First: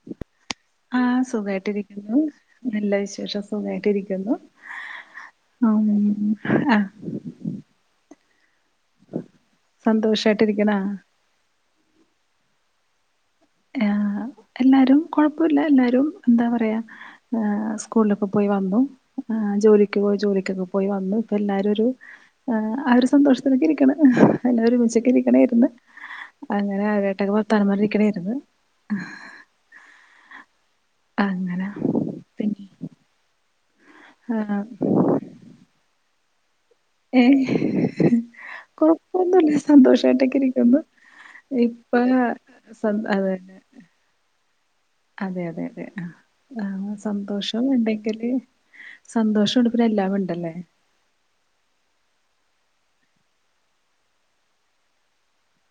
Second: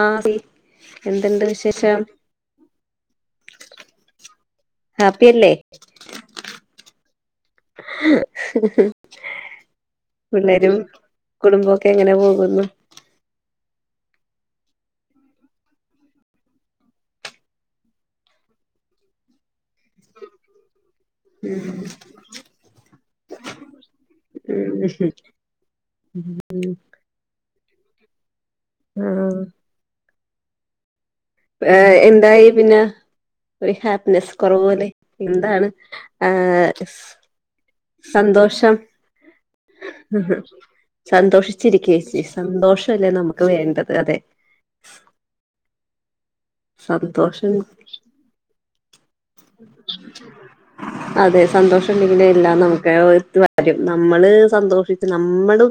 ആഹ് ആഹ എന്തുണ്ട് വിശേഷം സുഖായിട്ടിരിക്കുന്നു നല്ല വിശേഷം സുഖമായിട്ടിരിക്കുന്നു ഹാപ്പിയല്ലേ ആ ഉം പിള്ളേരും സന്തോഷായിട്ടിരിക്കണാ കുടുംബമൊക്കെ എങ്ങനെ പോകുന്നു ആ എല്ലാരും കൊഴപ്പമില്ല എല്ലാരും എന്താ പറയാ സ്കൂളിലൊക്കെ പോയി വന്നു ജോലിക്ക് പോയി ജോലിക്കൊക്കെ പോയി വന്നു ഇപ്പ എല്ലാരും ഒരു ആ ഒരു സന്തോഷത്തിനൊക്കെ ഇരിക്ക്ണു എല്ലാരും ഉം ഒരുമിച്ചക്കെ ഇരിക്കണായിരുന്നു അങ്ങനെട്ടക്കെ തറമ്മൽ ഇരിക്കണമായിരുന്നു ആഹ് ആഹ് എന്തായി പിന്നെ ഒരു ഹാപ്പിനെസ്സ് കുറവ് പോലെ ആഹ് എന്താണ് ആ ഏ കൊഴപ്പൊന്നുല്ല സന്തോഷായിട്ടൊക്കെയി രിക്കുന്നു ഇപ്പൊ സന്തോഷിച്ചിരിക്കേച്ചി സന്തൊ സന്തോഷല്ലേ അതെ നമുക്ക് വേണ്ടത് അതെ അതെ അതെ അതെ ആ ആഹ് സന്തോഷം ഉണ്ടെങ്കില് സന്തോഷണ്ട് പിന്നെ എല്ലാം ഉണ്ടല്ലേ അതെ സന്തോഷഉണ്ടെങ്കിലേ എല്ലാം നമുക്കായി ഒത്തു വരും നമ്മള് സന്തോഷിച്ച് നമ്മള്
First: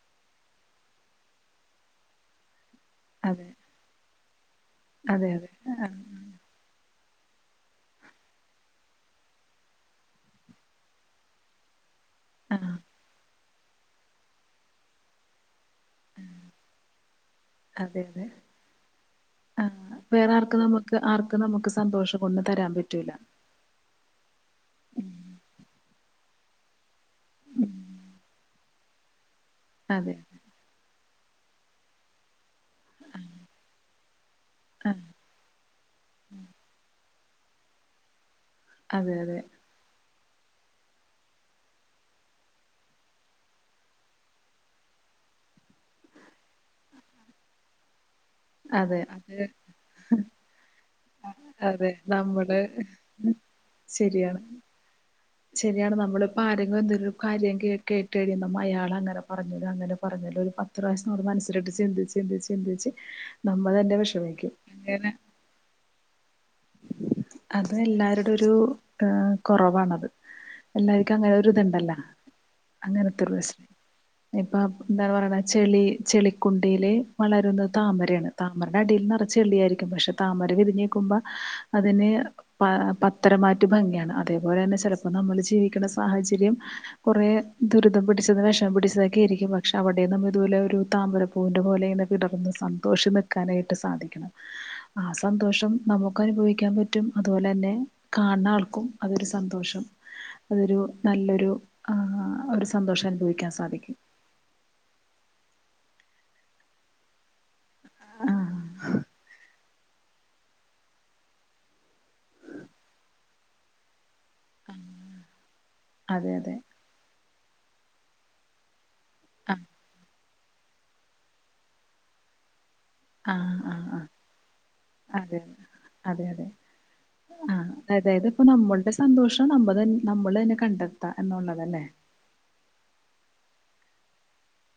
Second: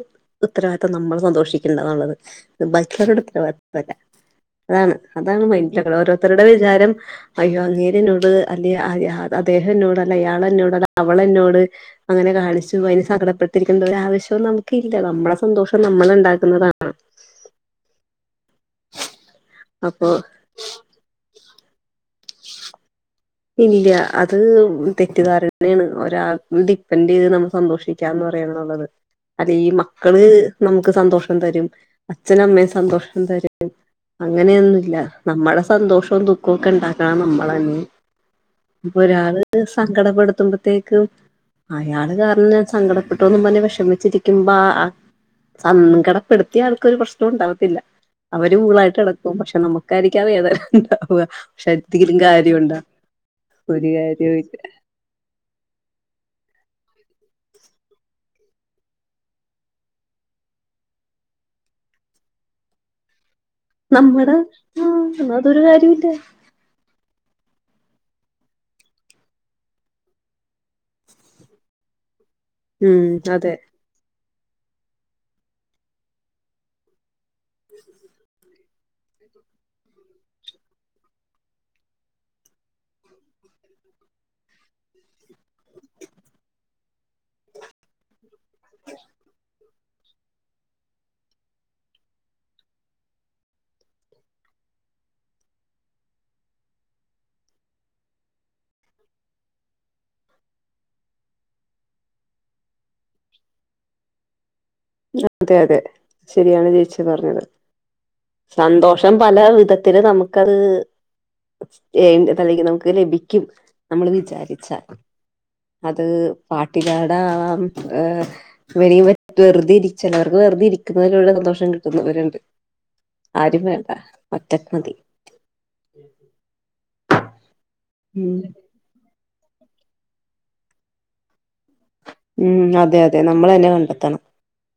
ഉത്തരവാദിത്തം നമ്മള് സന്തോഷിക്കണ്ടന്നുള്ളത് ബക്കരടത്ര അതെ വല്ല [unintelligible] അതാണ് അതെ അതാണ് അതെ മൈൻഡില [unintelligible] കൾ ആഹ് ഓരോരുത്തരുടെ വിചാരം അയ്യോ അങ്ങേര് എന്നോട് അതേ ആര്യ അ അദ്ദേഹം എന്നോട് അയാൾ എന്നോട് അവള് എന്നോട് അങ്ങനെ ആഹ് കാണിച്ചു അയിന് സങ്കടപ്പെട്ട്- ത്തിരിക്കേണ്ട ഒരാവശ്യം നമുക്കില്ല നമ്മളെ സന്തോഷം നമ്മള് ഉണ്ടാക്കുന്നതാണ് അതെ അതെ ആ അപ്പൊ വേറെ ആർക്കും നമുക്ക് ആർക്ക് നമുക്ക് സന്തോഷം ഒന്നുതരാൻ പറ്റൂല്ല ഇല്ലാ അത് തെറ്റിദ്ധാരന്നാണ് [unintelligible] സ്പെൻഡ് ചെയ്ത് നമ്മള് സന്തോഷിക്ക എന്ന് പറയുന്നത് അതാണ് അല്ലീ അതെ മക്കള് നമുക്ക് സന്തോഷം- തരും അച്ഛനും അമ്മയും - സന്തോഷം തരും അങ്ങനെയൊന്നുവില്ല ആഹ് നമ്മുടെ സന്തോഷവും ദുഃഖവുമൊക്കെ ഉണ്ടാക്കു അ നമ്മളന്നി അപ്പം അതെ അതെ ഒരാള് സങ്കടപടു ത്തുമ്പത്തേക്കും അയാളു കാരണം സങ്കടപ്പെട്ടോന്നും പറഞ്ഞ് വെഷമിച്ചിരിക്കുമ്പോ ആ സങ്കടപ്പെടുത്തിയാൾക്കൊരു പ്രശ്നോം ഉണ്ടാവത്തില്ല അവര് കൂളായിട്ട് അതെ നടക്കും അത് പക്ഷെ നമുക്കായിരിക്കും ആ വേദന ഉണ്ടാവുക പക്ഷെ അതെ എന്തെങ്കിലും നമ്മള് കാര്യോണ്ടോ ഒരു ശരിയാണ് കാര്യോവില്ല ശരിയാണ് നമ്മളിപ്പോ ആരെങ്കിലും എന്തെലുവൊരു കാര്യം കേ കേ കേട്ടുകഴിയുമ്പോ അയാളങ്ങനെ പറഞ്ഞല്ലോ അങ്ങനെ പറഞ്ഞല്ലോ ഒരു പത്ത് പ്രാവശ്യം നമ്മള് മനസിലിട്ട് ചിന്തിച്ച് ചിന്തിച്ച് ചിന്തിച്ച് നമ്മൾ തന്നെ നമ്മുടെ വിഷമിക്കും ആ അങ്ങനെ എന്ന അതൊരു കാര്യോവില്ല അത് എല്ലാരുടെ ഒരു അ കുറവാണത് എല്ലാർക്കും അങ്ങനൊരു ഇതുണ്ടല്ലോ ഉം അങ്ങനത്തൊരു അതെ പ്രശ്നം ഇപ്പം എന്താപറയണെ ചെളി ചെളിക്കുണ്ടയില് വളരുന്ന താമരയാണ് താ മണ്ണടിയിൽ നിറച്ചു ചെളി യായിരിക്കും പക്ഷെ താമര വിരിഞ്ഞുനിക്കുമ്പം അതിന് പത്തരമാറ്റു ഭംഗിയാണ് അതേപോലെ തന്നെ ചിലപ്പോ നമ്മൾ ജീവിക്കുന്ന സാഹചര്യം കുറെ ദുരിതപ്പെട്ട വിഷം പിടിച്ചതൊക്കെയാരിക്കും വച്ചെ പക്ഷെ അവിടെന്നും ഇതുപോലെ ഒരു താമ്പരപ്പൂവിന്റെ പോലെ തന്നെ വിടർന്ന് സന്തോഷം നിൽക്കാനായിട്ട് സാധിക്കണം ആ സന്തോഷം നമുക്ക് നമുക്ക് അനുഭവിക്കാൻ പറ്റും അതുപോലെ തന്നെ കാണുന്ന ആൾക്കും അതൊരു സന്തോഷം അതൊരു നല്ലൊരു ആ ഒരു സന്തോഷം അനുഭവിക്കാൻ സാധിക്കും അതെ അതെ ശരിയാണ് ചേച്ചി പറഞ്ഞത് ആഹ് സന്തോഷം പല വിധത്തിലെ നമുക്കതെ ഏ ണ്ടിയതെല്ലങ്കിൽ നമുക്ക് ലഭിക്കും നമ്മളതു ചെയ് വിചാരിച്ചാ അത് അതെ അതെ പാട്ടിക്കാടാവാം ആ വെ ആഹ് വെറുതെ ഇരിച്ചലാ തെ വെറുതെ ഇരിക്കുന്നതിലുള്ള സന്തോഷം കിട്ടുന്നുവരുണ്ട് ആ ആഹ ആ അതെെ അതെ അതെ ആ അതായത് ഉം ഇപ്പോ നമ്മളുടെ സന്തോഷം നമ്മ നമ്മളെ തന്നെ കണ്ടെത്ത എന്നുള്ളതല്ലേ ഉം അതെ അതെ നമ്മളെ തന്നെ കണ്ടെത്തണം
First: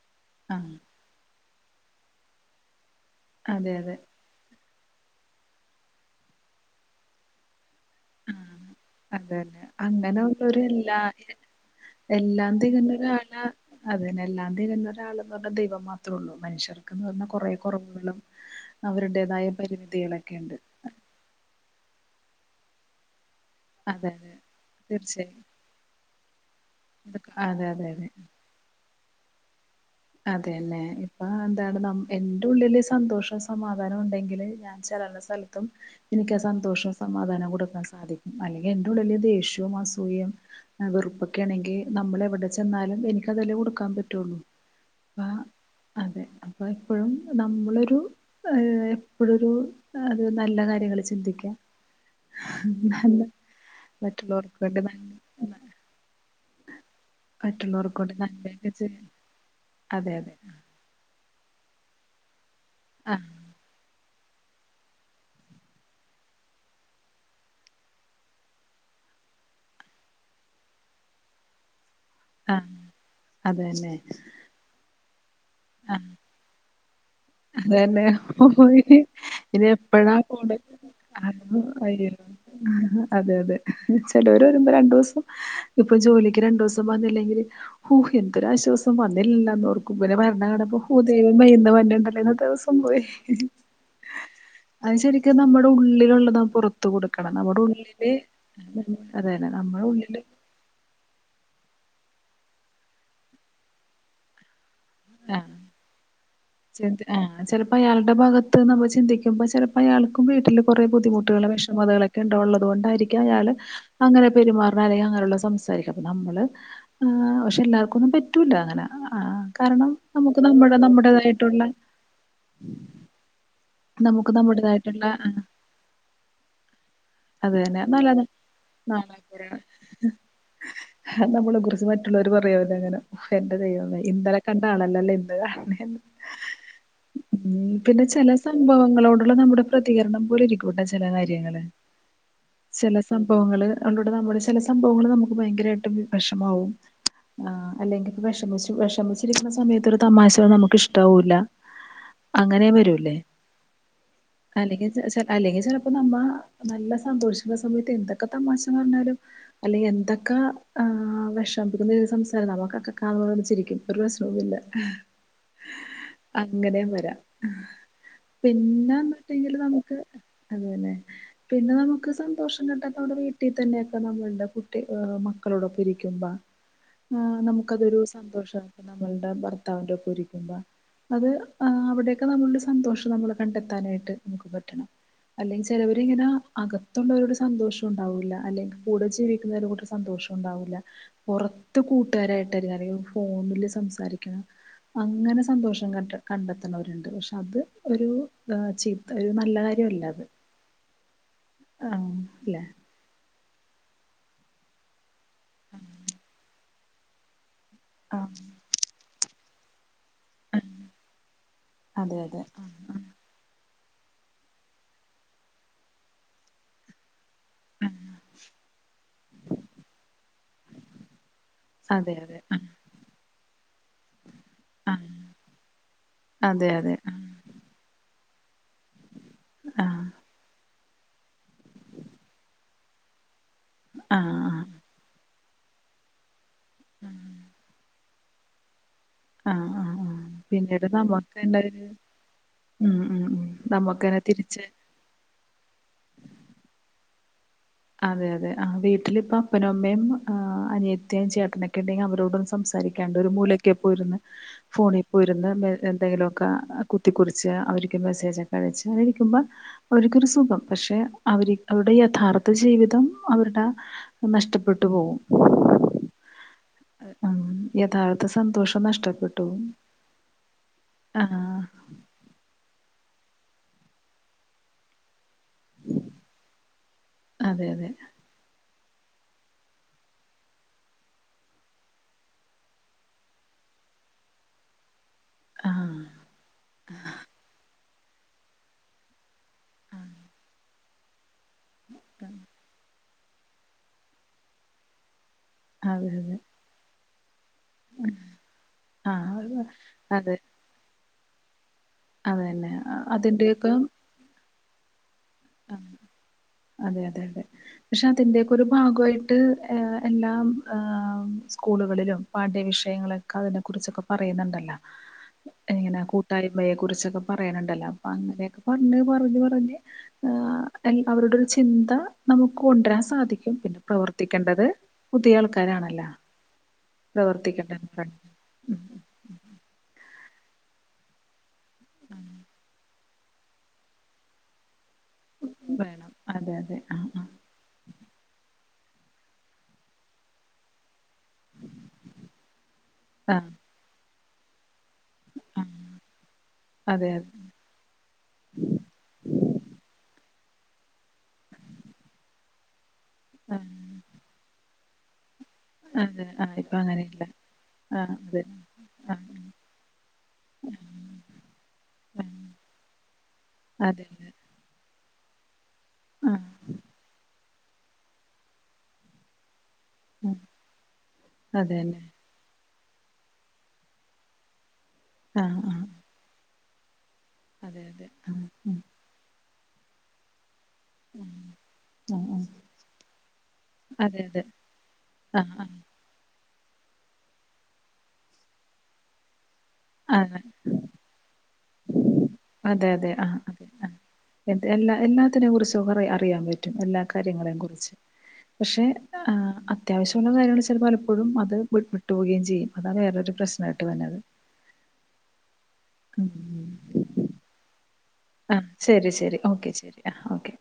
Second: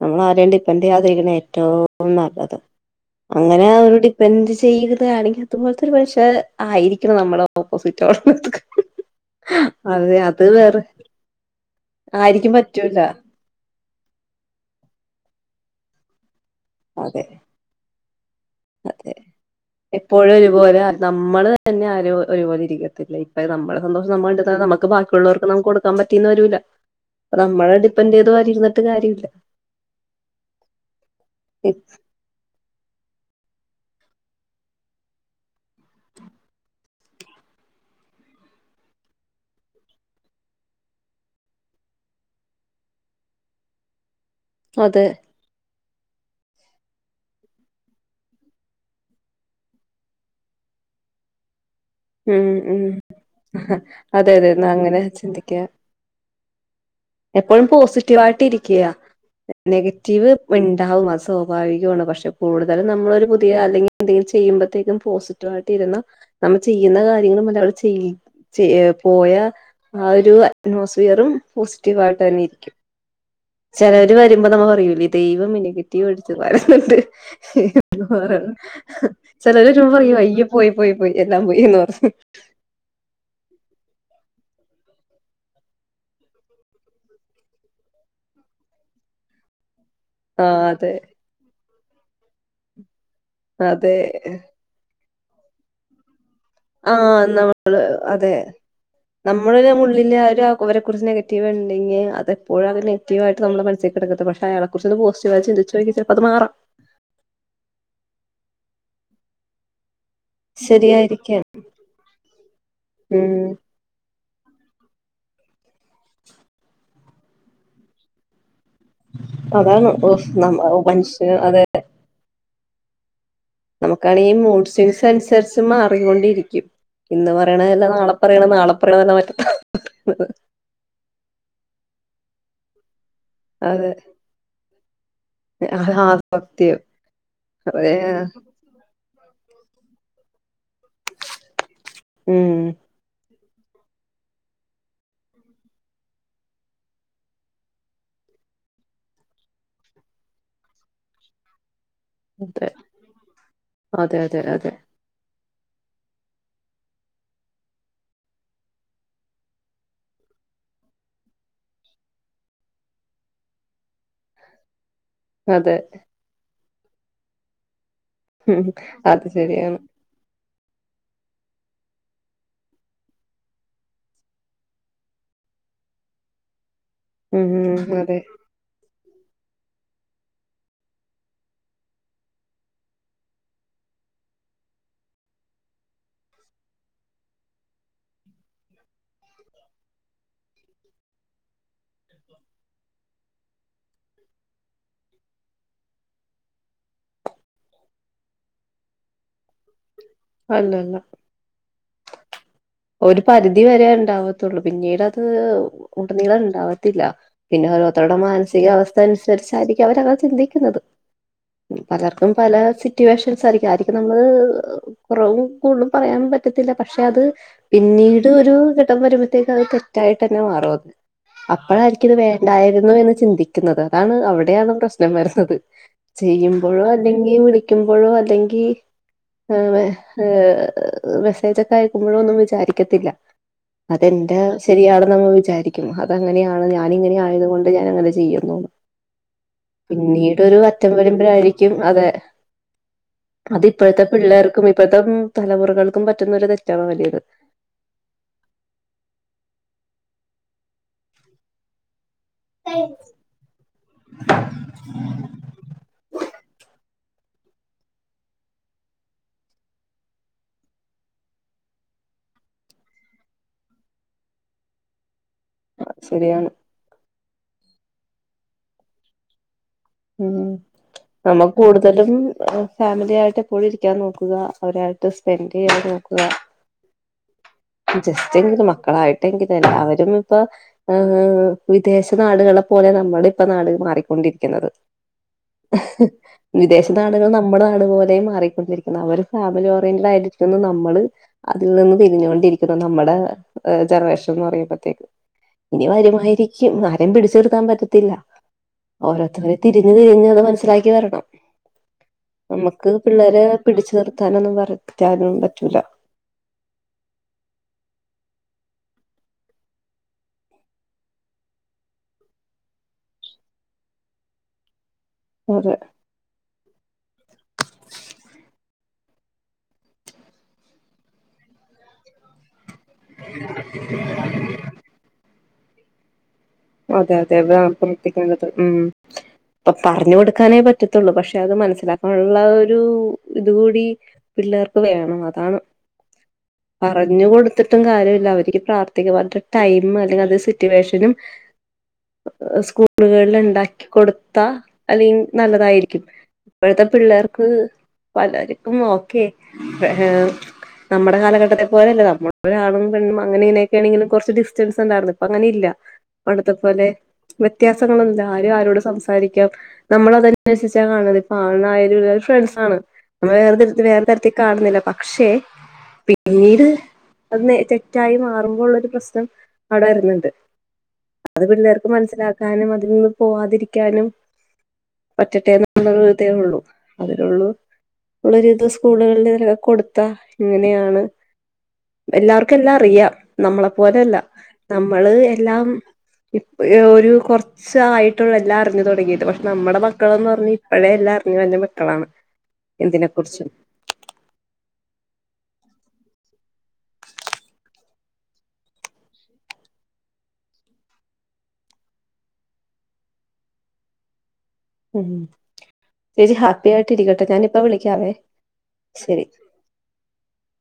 നമ്മൾ ആരണ്ട് ആഹ് കണ്ടാദരിക്കണ ഏറ്റവും നല്ലത് അങ്ങനെ അതെ അതെ അവരു ഡിപെൻഡ് ചെയ്യലെ ആണെങ്കിൽ അതുപോലത്തെ ഒരു പക്ഷേ ആയിരിക്കണം നമ്മളോ ഓപ്പോസിറ്റടെ ആഹ് ഹ അതന്നെ ഹ അതെ അങ്ങനെ അത് ഉള്ളൊരു വേറെ എല്ലാ ആരിക്കും എല്ലാം തികന്ന പറ്റൂല ഒരാള അതെ എല്ലാം തികഞ്ഞ ഒരാൾന്ന് പറഞ്ഞ ദൈവം മാത്രേ ഉള്ളൂ. മനുഷ്യർക്ക്ന്ന് അതെ പറഞാ കുറേ കുറവുകളും അതെ അവരുടേതായ എപ്പോഴും പരിമിതികളൊക്കെ ഉണ്ട് ഒരുപോലെ നമ്മള് തന്നെ ആരും ഒരുപോലെ ഇരിക്കത്തില്ല. അതായത് നമ്മടെ അതെ സന്തോഷം നമ്മൾ അതെ എടുത്താൽ നമക്ക് തീർച്ചയായും ബാക്കിയുള്ളവർക്ക് ഒന്നും കൊടുക്കാൻ പ [unintelligible] വരൂല. ഇതൊക്കെ- അതെ നമ്മളെ അതെ ഡിപ്പെൻഡറ് ചെയ്ത് ആരും ഇരുന്നിട്ട് കാര്യ [unintelligible] അതെല്ലെ ഇപ്പൊ എന്താണ് ന എന്റെ ഉള്ളില് സ് സന്തോഷവും സമാധാനം ഉണ്ടെങ്കില് ഞാൻ ചെല്ലന സ്ഥലത്തും എനിക്ക് ആ സന്തോഷവും സമാധാനവും കൊടുക്കാൻ സാധിക്കും അല്ലെങ്കിൽ എന്റെ ഉള്ളിൽ ദേഷ്യവും അസൂയയും വെറുപ്പൊക്കെ ആണെങ്കിൽ നമ്മൾ എവിടെ ചെന്നാലും എനിക്ക് അതെല്ലേ കൊടുക്കാൻ പറ്റുള്ളൂ. അതെ. അപ്പ അതെ അപ്പൊ എപ്പോഴും നമ്മളൊരു ഏ എപ്പോഴൊരു അത് നല്ല കാര്യങ്ങൾ ചിന്തിക്കാം. ഉം ഉം ഹ ഹ അതെ അതെ മറ്റുള്ളവർക്ക് എന്ന വേണ്ടി അങ്ങനെ ചിന്തിക്ക നന്മ എപ്പോഴും മറ്റുള്ളവർക്ക് വേണ്ടി പോസിറ്റീവ ആയിട്ട് നന്മയൊക്കെ ഇരിക്കയാ ചെയ്യാൻ അതെ നെഗറ്റീവ് അതെ ഉണ്ടാവും അ സ്വാഭാവികമാണ് പക്ഷെ കൂടുതലും ആ നമ്മളൊരു പുതിയ അല്ലെങ്കിൽ ന്തെങ്കിലും ചെയ്യുമ്പോഴത്തേക്കും പോസിറ്റീവ് ആയിട്ട് ഇരുന്ന നമ്മൾ ചെയ്യുന്ന കാര്യങ്ങളും മുതൽ അവൾ ചെയ ചെ പോയ ആ ഒരു അറ്റ്മോസ്ഫിയറും പോ പോസിറ്റീവ് ആയിട്ട് തന്നെ ആ ഇരിക്കും അത് തന്നെ ചിലര് വരുമ്പോ നമ്മ പറയുലെ ദൈ തും ആ നെഗറ്റീവ് അടിച്ച് വരുന്നുണ്ട്. അതന്നെ പോയി ഇനി ചിലര് വരുമ്പോ എപ്പഴാ പറയും അയ്യോ പോണടെ പോയി പോയി പോയി എല്ലാം പോയിന്ന് പറയും [unintelligible] അതെ അതെ ചേലര് വരുമ്പ രണ്ടു ദിവസം ഇപ്പൊ ജോലിക്ക് രണ്ടു ദിവസം വന്നില്ലെങ്കിൽ ഹോ എന്തൊരുരാശ്വാസം വന്നില്ലില്ലന്ന് ഓർ [unintelligible] വരണ ആ കാണുമ്പോ അതെ ഹോ ദൈവമേ ഇന്ന് വര്ണിണ്ട് ഇന്നത്തെ ദിവസം പോയി. അതെ. ഒക്കെ നമ്മുടെ ഉള്ളിലുള്ളതാണ്. ആഹ്, നമ്മള്, അതെ, അതന്നെ നമ്മളെ, നമ്മുടെ ഉള്ളില്, അവരെ, കുറിച്ച് [unintelligible] [unintelligible] ച ആഹ ചെലപ്പ ഇയാളുടെ ഭാഗത്ത് - ത്ത് നമ്മ ചിന്തിമ്പോ ചിലപ്പോഅയാൾക്ക് വീട്ടില് കൊറെേ ശരിയായിരിക്കാം ബുദ്ധിമുട്ടുകള് വിഷമതകളൊക്കെ ഉണ്ടാള്ളത് കൊണ്ടായിരിക്കും ഉം അയാള് അങ്ങനെ പെരുമാറാലെ അങ്ങനുള്ളള്ള സംസാരിക്ക അ നമ്മള് പക്ഷെ എല്ലാർക്കൊന്നും പറ്റില്ല അങ്ങനെ ആഹ് അതാണ് ന മനുഷ്യ ട്ടുളള [unintelligible] നമുക്കാണെങ്കിൽ മൂഡ്സിൻസ് അനുസരിച്ച് മാറികൊണ്ടിരിക്കും അത് തന്നെ നല്ലത നള മറ്റന്നാള് നമ്മളെ കുറിച്ച്റ്റ മറ്റുള്ളവര് പറയാവെ അങ്ങനെ എന്റെ അതെ ദൈവമേ ഇന്നലെ കണ്ട തണല്ലല്ലേ ആ സത്യം അതെ പിന്നെ ചെല സംഭവങ്ങളോട് നമ്മള് നമ്മുടെ പ്രതികരണം പോലെ ഇരിക്കട്ടൊ ചില കാര്യങ്ങള് ഉം ചില സംഭവങ്ങള് അതിൻ്റകുടെ നമ്മുടെ ചില സംഭവങ്ങൾ നമുക്ക് ഭയങ്കരമായിട്ട് വിഷമാവും ആ അല്ലെങ്കിപ്പോ വിഷമി വിഷമിച്ചിരിക്കുന്ന സമയത്ത് ഒരു തമാശ നമുക്ക് ഇഷ്ടമാവൂില്ല അങ്ങനെ അതെ വരൂല്ലേ അതെ അതെ അതെ അല്ലെങ്കിൽ ചെല അല്ലെങ്കിൽ ചിലപ്പോ നമ്മ നല്ല സന്തോഷിച്ചിക്കുന്ന സമയത്ത് എന്തൊക്കെ തമാശ പറഞ്ഞാലും അല്ലെങ്കിൽ എന്തൊക്കെ ആ വിഷമപ്പിക്കുന്ന സംസാരം നമുക്കൊക്കെ കാണ ചിരിക്കും ഒരു പ്രശ്നവുമല്ല അതെ അങ്ങനെ വരാ ഉം പിന്നെ അത് എന്നിട്ടെങ്കില് ശരിയാണ് നമുക്ക് അതെല്ലെ പിന്നെ നമുക്ക് മ്ക്ക് സന്തോഷം കട്ടാത്ത നമ്മടെ വീട്ടിൽ തന്നെയൊക്കെ നമ്മളുടെ കുട്ടി മക്കളോടൊപ്പം ഇരിക്കുമ്പോ ആ ഉം നമുക്കതൊരു അതെ സന്തോഷമാണ് നമ്മളുടെ ഭർത്താവിന്റെ ഒക്കെ ഇരിക്കുമ്പോ അത് അവിടെയൊക്കെ നമ്മളുടെ സന്തോഷം നമ്മൾ കണ്ടെത്താനായിട്ട് നമുക്ക് പറ്റണം അല്ലെങ്കിൽ ചിലവരി ഇങ്ങനെ അകത്ത് അകത്തള്ളവരോട് സന്തോഷം ഉണ്ടാവില്ല അല്ലെങ്കിൽ കൂടെ ജീവിക്കുന്നവര കൂടെ സന്തോഷം ഉണ്ടാവില്ല പുറത്ത് കൂട്ടുകാരായിട്ട അറ ഫോണില് സംസാരിക്കണം അങ്ങനെ സന്തോഷം കണ്ട കണ്ടെത്തണവരുണ്ട് പക്ഷെ അത് ഒരു ചീത്ത ഒരു നല്ല കാര്യമല്ല അത് അല്ലല്ല ആ അല്ല ഒരു പരിധി വര ഉണ്ടാവത്തുള്ളൂ പിന്നീടത് അത് ഉടനീളം ഉണ്ടാവ ത്തില്ല പിന്നെ ഓരോരുത്തരുടെ ആഹ് മാനസികാവസ്ഥനുസ നുസരിച്ചാരിക്കും അവരത് ചിന്തിക്കുന്നത് അതെ പലർക്കും അതെ പല സിറ്റുവേഷൻസാരിക്കും ആരി- െ നമ്മള് കുറവും കൂടുതലും പറയാനൻ പറ്റത്തില്ല പക്ഷെ അത് പിന്നീട് ഒരു കിടം വരുമ്പോഴത്തേക്ക പിന്നീട് ഒരു ഇടം വരുമ്പോഴ്തെക്കു അത് തെറ്റായിട്ട് തന്നെ മാറുംഅത് അപ്പോഴായിരിക്ക അതെ ഇത് അതെ ആഹ് വേണ്ടായിരുന്നു എന്ന് ചിന്തിക്ക ുന്നത് അതാണ്വി [unintelligible] ആഹ് പ്രശ്നം വരുന്നത് അതെ ചെയ്യുമ്പോഴോ അതെ അല്ലെങ്കിൽ വിളിക്ക്പോഴോ ങ്കി ആ ആഹ് മെസ്സേജ ഒക്കെ അയക്കുമ്പോഴൊന്നും വിചാരിക്കത്തില്ല ആഹ് അതെന്താ ശരിയാാണ് നമ്മ വിരിക്കും അങ്ങനെയ ഞാനിങ്ങന ആയതുക കൊണ്ട് ഞാനങ്ങനെ ചെയ്യുന്നു ആഹ് ആ് ആ പിന്നീടൊരു പിന്നീട് അറ്റം നമ്മക്ക് എന്തായ വരുമ്പോഴായിരിക്കും അതെ ഉം ഉ ഉ അത് ഇപ്പോഴത്തെ നമ്മുക്ക്നെ തിരിച്ച് പിള്ളേർക്കും ഇപ്പോഴത്തെ തലമുറകൾക്കും പറ്റുന്ന ഒരു തെറ്റാണോ വലിയത് അതെ അതെ ആ വീട്ടിലിപ്പോ അപ്പനുമ്മയും അനിയത്തിയും ചേട്ടനൊക്കെ ഉണ്ടെങ്കിൽ അവരോട് സംസാരിക്കാണ്ട്ഒരു മൂലക്ക പോയി ഇരുന്ന് ഫോണിൽ പോയി ഇരുന്ന് എന്തെങ്കിലുമ ഒക്കെ കുത്തി കുറിച്ച് അവരിക്കുമേ സേജൊക്കെ അയച്ച് ആയിരിക്കുമ്പോ അവർക്കൊരു സുഖം പക്ഷെ അവർ അവരുടെ യഥാർത്ഥ ആ ജീവിതം അവരുടെ നഷ്ടപ്പെട്ടു പോകും ആ ശരിയാണ് ആ യഥാർത്ഥ സന്തോഷം നഷ്ടപ്പെട്ടു ഉം നമ്മ ആഹ് കൂടുതലും ഫാമിലിയായിട്ടു എപ്പോഴും ഇരിക്കാൻ നോക്കുക അവരായിട്ട് സ്പെൻറ്റ് ചെയ്യാൻ നോക്കുക അതെ അതെ ജസ്റ്റ് എങ്കുലും മക്കളായിട്ടെങ്കിലും എല്ലാവരും ഇപ്പൊ വിദേശ നാടുകളെ പോലെ നമ്മുടെ ഇപ്പ നാടുകളും മാറിക്കൊണ്ടിരിക്കുന്നത് ആഹ് വിദേശ നാടുകൾ നമ്മുടെ നാട് പോലെ മാറിക്കൊണ്ടിരിക്കുന്ന അവരും ഫാമിലഓറിയൻ്റടായിട്ടിരിക്കുന്നു നമ്മ നമ്മള് അതിൽ നിന്ന് തിരിഞ്ഞുകൊണ്ടിരിക്കുന്നു നമ്മുടെ ഏ ജനറേഷ എന്ന് പറയുമ്പോത്തേക്കും ഇനി അതെ അതെ വരുമായിരിക്കും ന എൻ പിടി സേർ പറയാൻ പറ്റത്തില്ല ഓരോരുത്തര് ആഹ് തിരിഞ് തിരിഞ് അതെ അത് മനസ്സാക്കി വരണം അതന്നെ നമുക്ക് പിള്ളേരെ പിടിച്ചു നിർത്താനൊന്നും പറ ആ അതെയതെ അതെ പക്ഷെ അതിൻ്റെ ഒരു ഭാഗായിട്ട് എല്ലാ സ്കൂളുകളിലും പാഠ്യ വിഷയങ്ങളൊക്കെ അതിനെക്കുറിച്ചൊക്കെ പറയുന്നുണ്ടല്ലോ അതെ എങ്ങനെ കൂട്ടായി അമ്മയെ കുറിച്ചൊക്കെ പറയണ്ല്ലോ അപ്പൊ അങ്ങനെയൊക്കെ പറഞ്ഞ് പറഞ്ഞ് പറഞ്ഞ് ആ അവരുടൊരു ചിന്ത നമുക്ക് കൊണ്ടരാന് സാധിക്കും പിന്നെ പ്രവർത്തിക്കേണ്ടത് പുതിയാൾ ണ്ടരാണല്ലോ അതെയതെ ആ പ്രവത്തിക്കേണ്ടത് ഉം, മ്മ് പ്പോ പറഞ്ഞുകൊടു ക്കാനെ പറ്റത്തുള്ളൂ പക്ഷേ അത് മൻസ് സ്സിലാക്കാനുള്ള ഒരു ഇതുകൂടി പിള്ളേർ വേണം അതാണ് വേണം അതെ അതെ ആഹ് പറഞ്ഞു കൊടുത്തിട്ടും കാര്യല്ല അവർക്ക് പ്രാർത്ഥിക്കാൻ മാത്രം ടൈം അല്ലെങ്കിൽ അത് സിറ്റുവേഷനും സ്കൂളുകളിൽ ആഹ് ഉണ്ടാക്കികൊടു താ അലെയിൻ ആഹ് നല്ലതായിരിക്കും ഇപ്പഴത്തെ അതെ അതെ പിള്ളേർക്ക് പലർക്കും ഓക്കെ എ നമ്മടെ കാലഘട്ടത്തെ പോലല്ല നമ്മളൊരാളും പെണ്ണും അങ്ങനെ ആഹ് ഇങ്ങനെയൊക്കെയാണെങ്കിലും കൊറച്ച് ഡിസ്റ്റൻസൊ സൊണ്ടാരുന്നു ഇപ്പങ്ങനില്ല അതെ ആ ഇപ്പൊ അന്നത്തെപോലെ അങ്ങനെയില്ല ആ വ്യത്യാസങ്ങളൊന്ന്ല്ല അതെ ആര് ആരോട് ആ സംസാരിക്കാം. നമ്മളതൻസര്ച്ചാ കാണല് ഇപ്പോ ആണായാലും ഓര് ആ ഫ്രണ്ട്സാണ് നമ്മ വേറെ തരത്തിൽ വേറെ അതെ തരത്തി അതെ കാണുന്നി ല്ല പക്ഷേ ആ പിന്നീട് അന്നെ തെറ്റായി മാറുമ്പോളുള്ളൊരു പ്രശ്നം അവിടെയിരുന്നിട്ട് അത് പിള്ളേർക്ക് അതെന്നെ മനസ്സിലാക്കാ നും അതിനൊന്നും പോവാതിരിക്കാനും ആ പറ്റട്ടെ എന്ന് ആ ഒള്ളൊരു ഇതേ ഉള്ളൂ. അതിലുള്ളൊ അതെ അതെ ആ കോളേജിത്തെ ഉം, സ്കൂളുകളിൽ അവര് കൊടുത്താ ഇങ്ങനെയാ ണ്. ആ ആ എല്ലാർക്കും എല്ലാ അറിയാം നമ്മളെ പോലല്ല. അതെ അതെ നമ്മള് എ ആ ആ എല്ലാം ഇപ്പ ഒരു കൊറച്ച് ആയിട്ടുള്ളു എല്ലാം അറിഞ്ഞു തൊടങ്ങിയിട്ട് പ നമ്മടെ ആ മക്കളന്ന് പറഞ്ഞ ഇപ്പഴെ എല്ലാം അറിഞ്ഞു വന്നെ മ ക്കളാണ് അതെ അതെ ആഹ് അതെ ആഹ് എ എല്ലാ എല്ലാ തിനെ കുറിച്ചൊക്കെ അ അറിയാൻ പറ്റും എല്ലാ കാര്യങ്ങളെയും കുറിച്ച് പക്ഷേ അത്യാവശ്യമുള്ള കാര്യങ്ങള് ചിലപ്പോൾ പലപ്പോഴും അത് വിട്ടുപോവുകയും ചെയ്യും അതാണ് വേറൊരു പ്രശ്നായിട്ട് വരണത് ഉം ചേച്ചി ഹാപ്പി ആയിട്ട് ഇരിക്കട്ടെ ഞാനിപ്പ വിളി വിളിക്കാവേ ആഹ് ശരി ശരി ഓക്കെ ശരി ആഹ് ഓക്കെ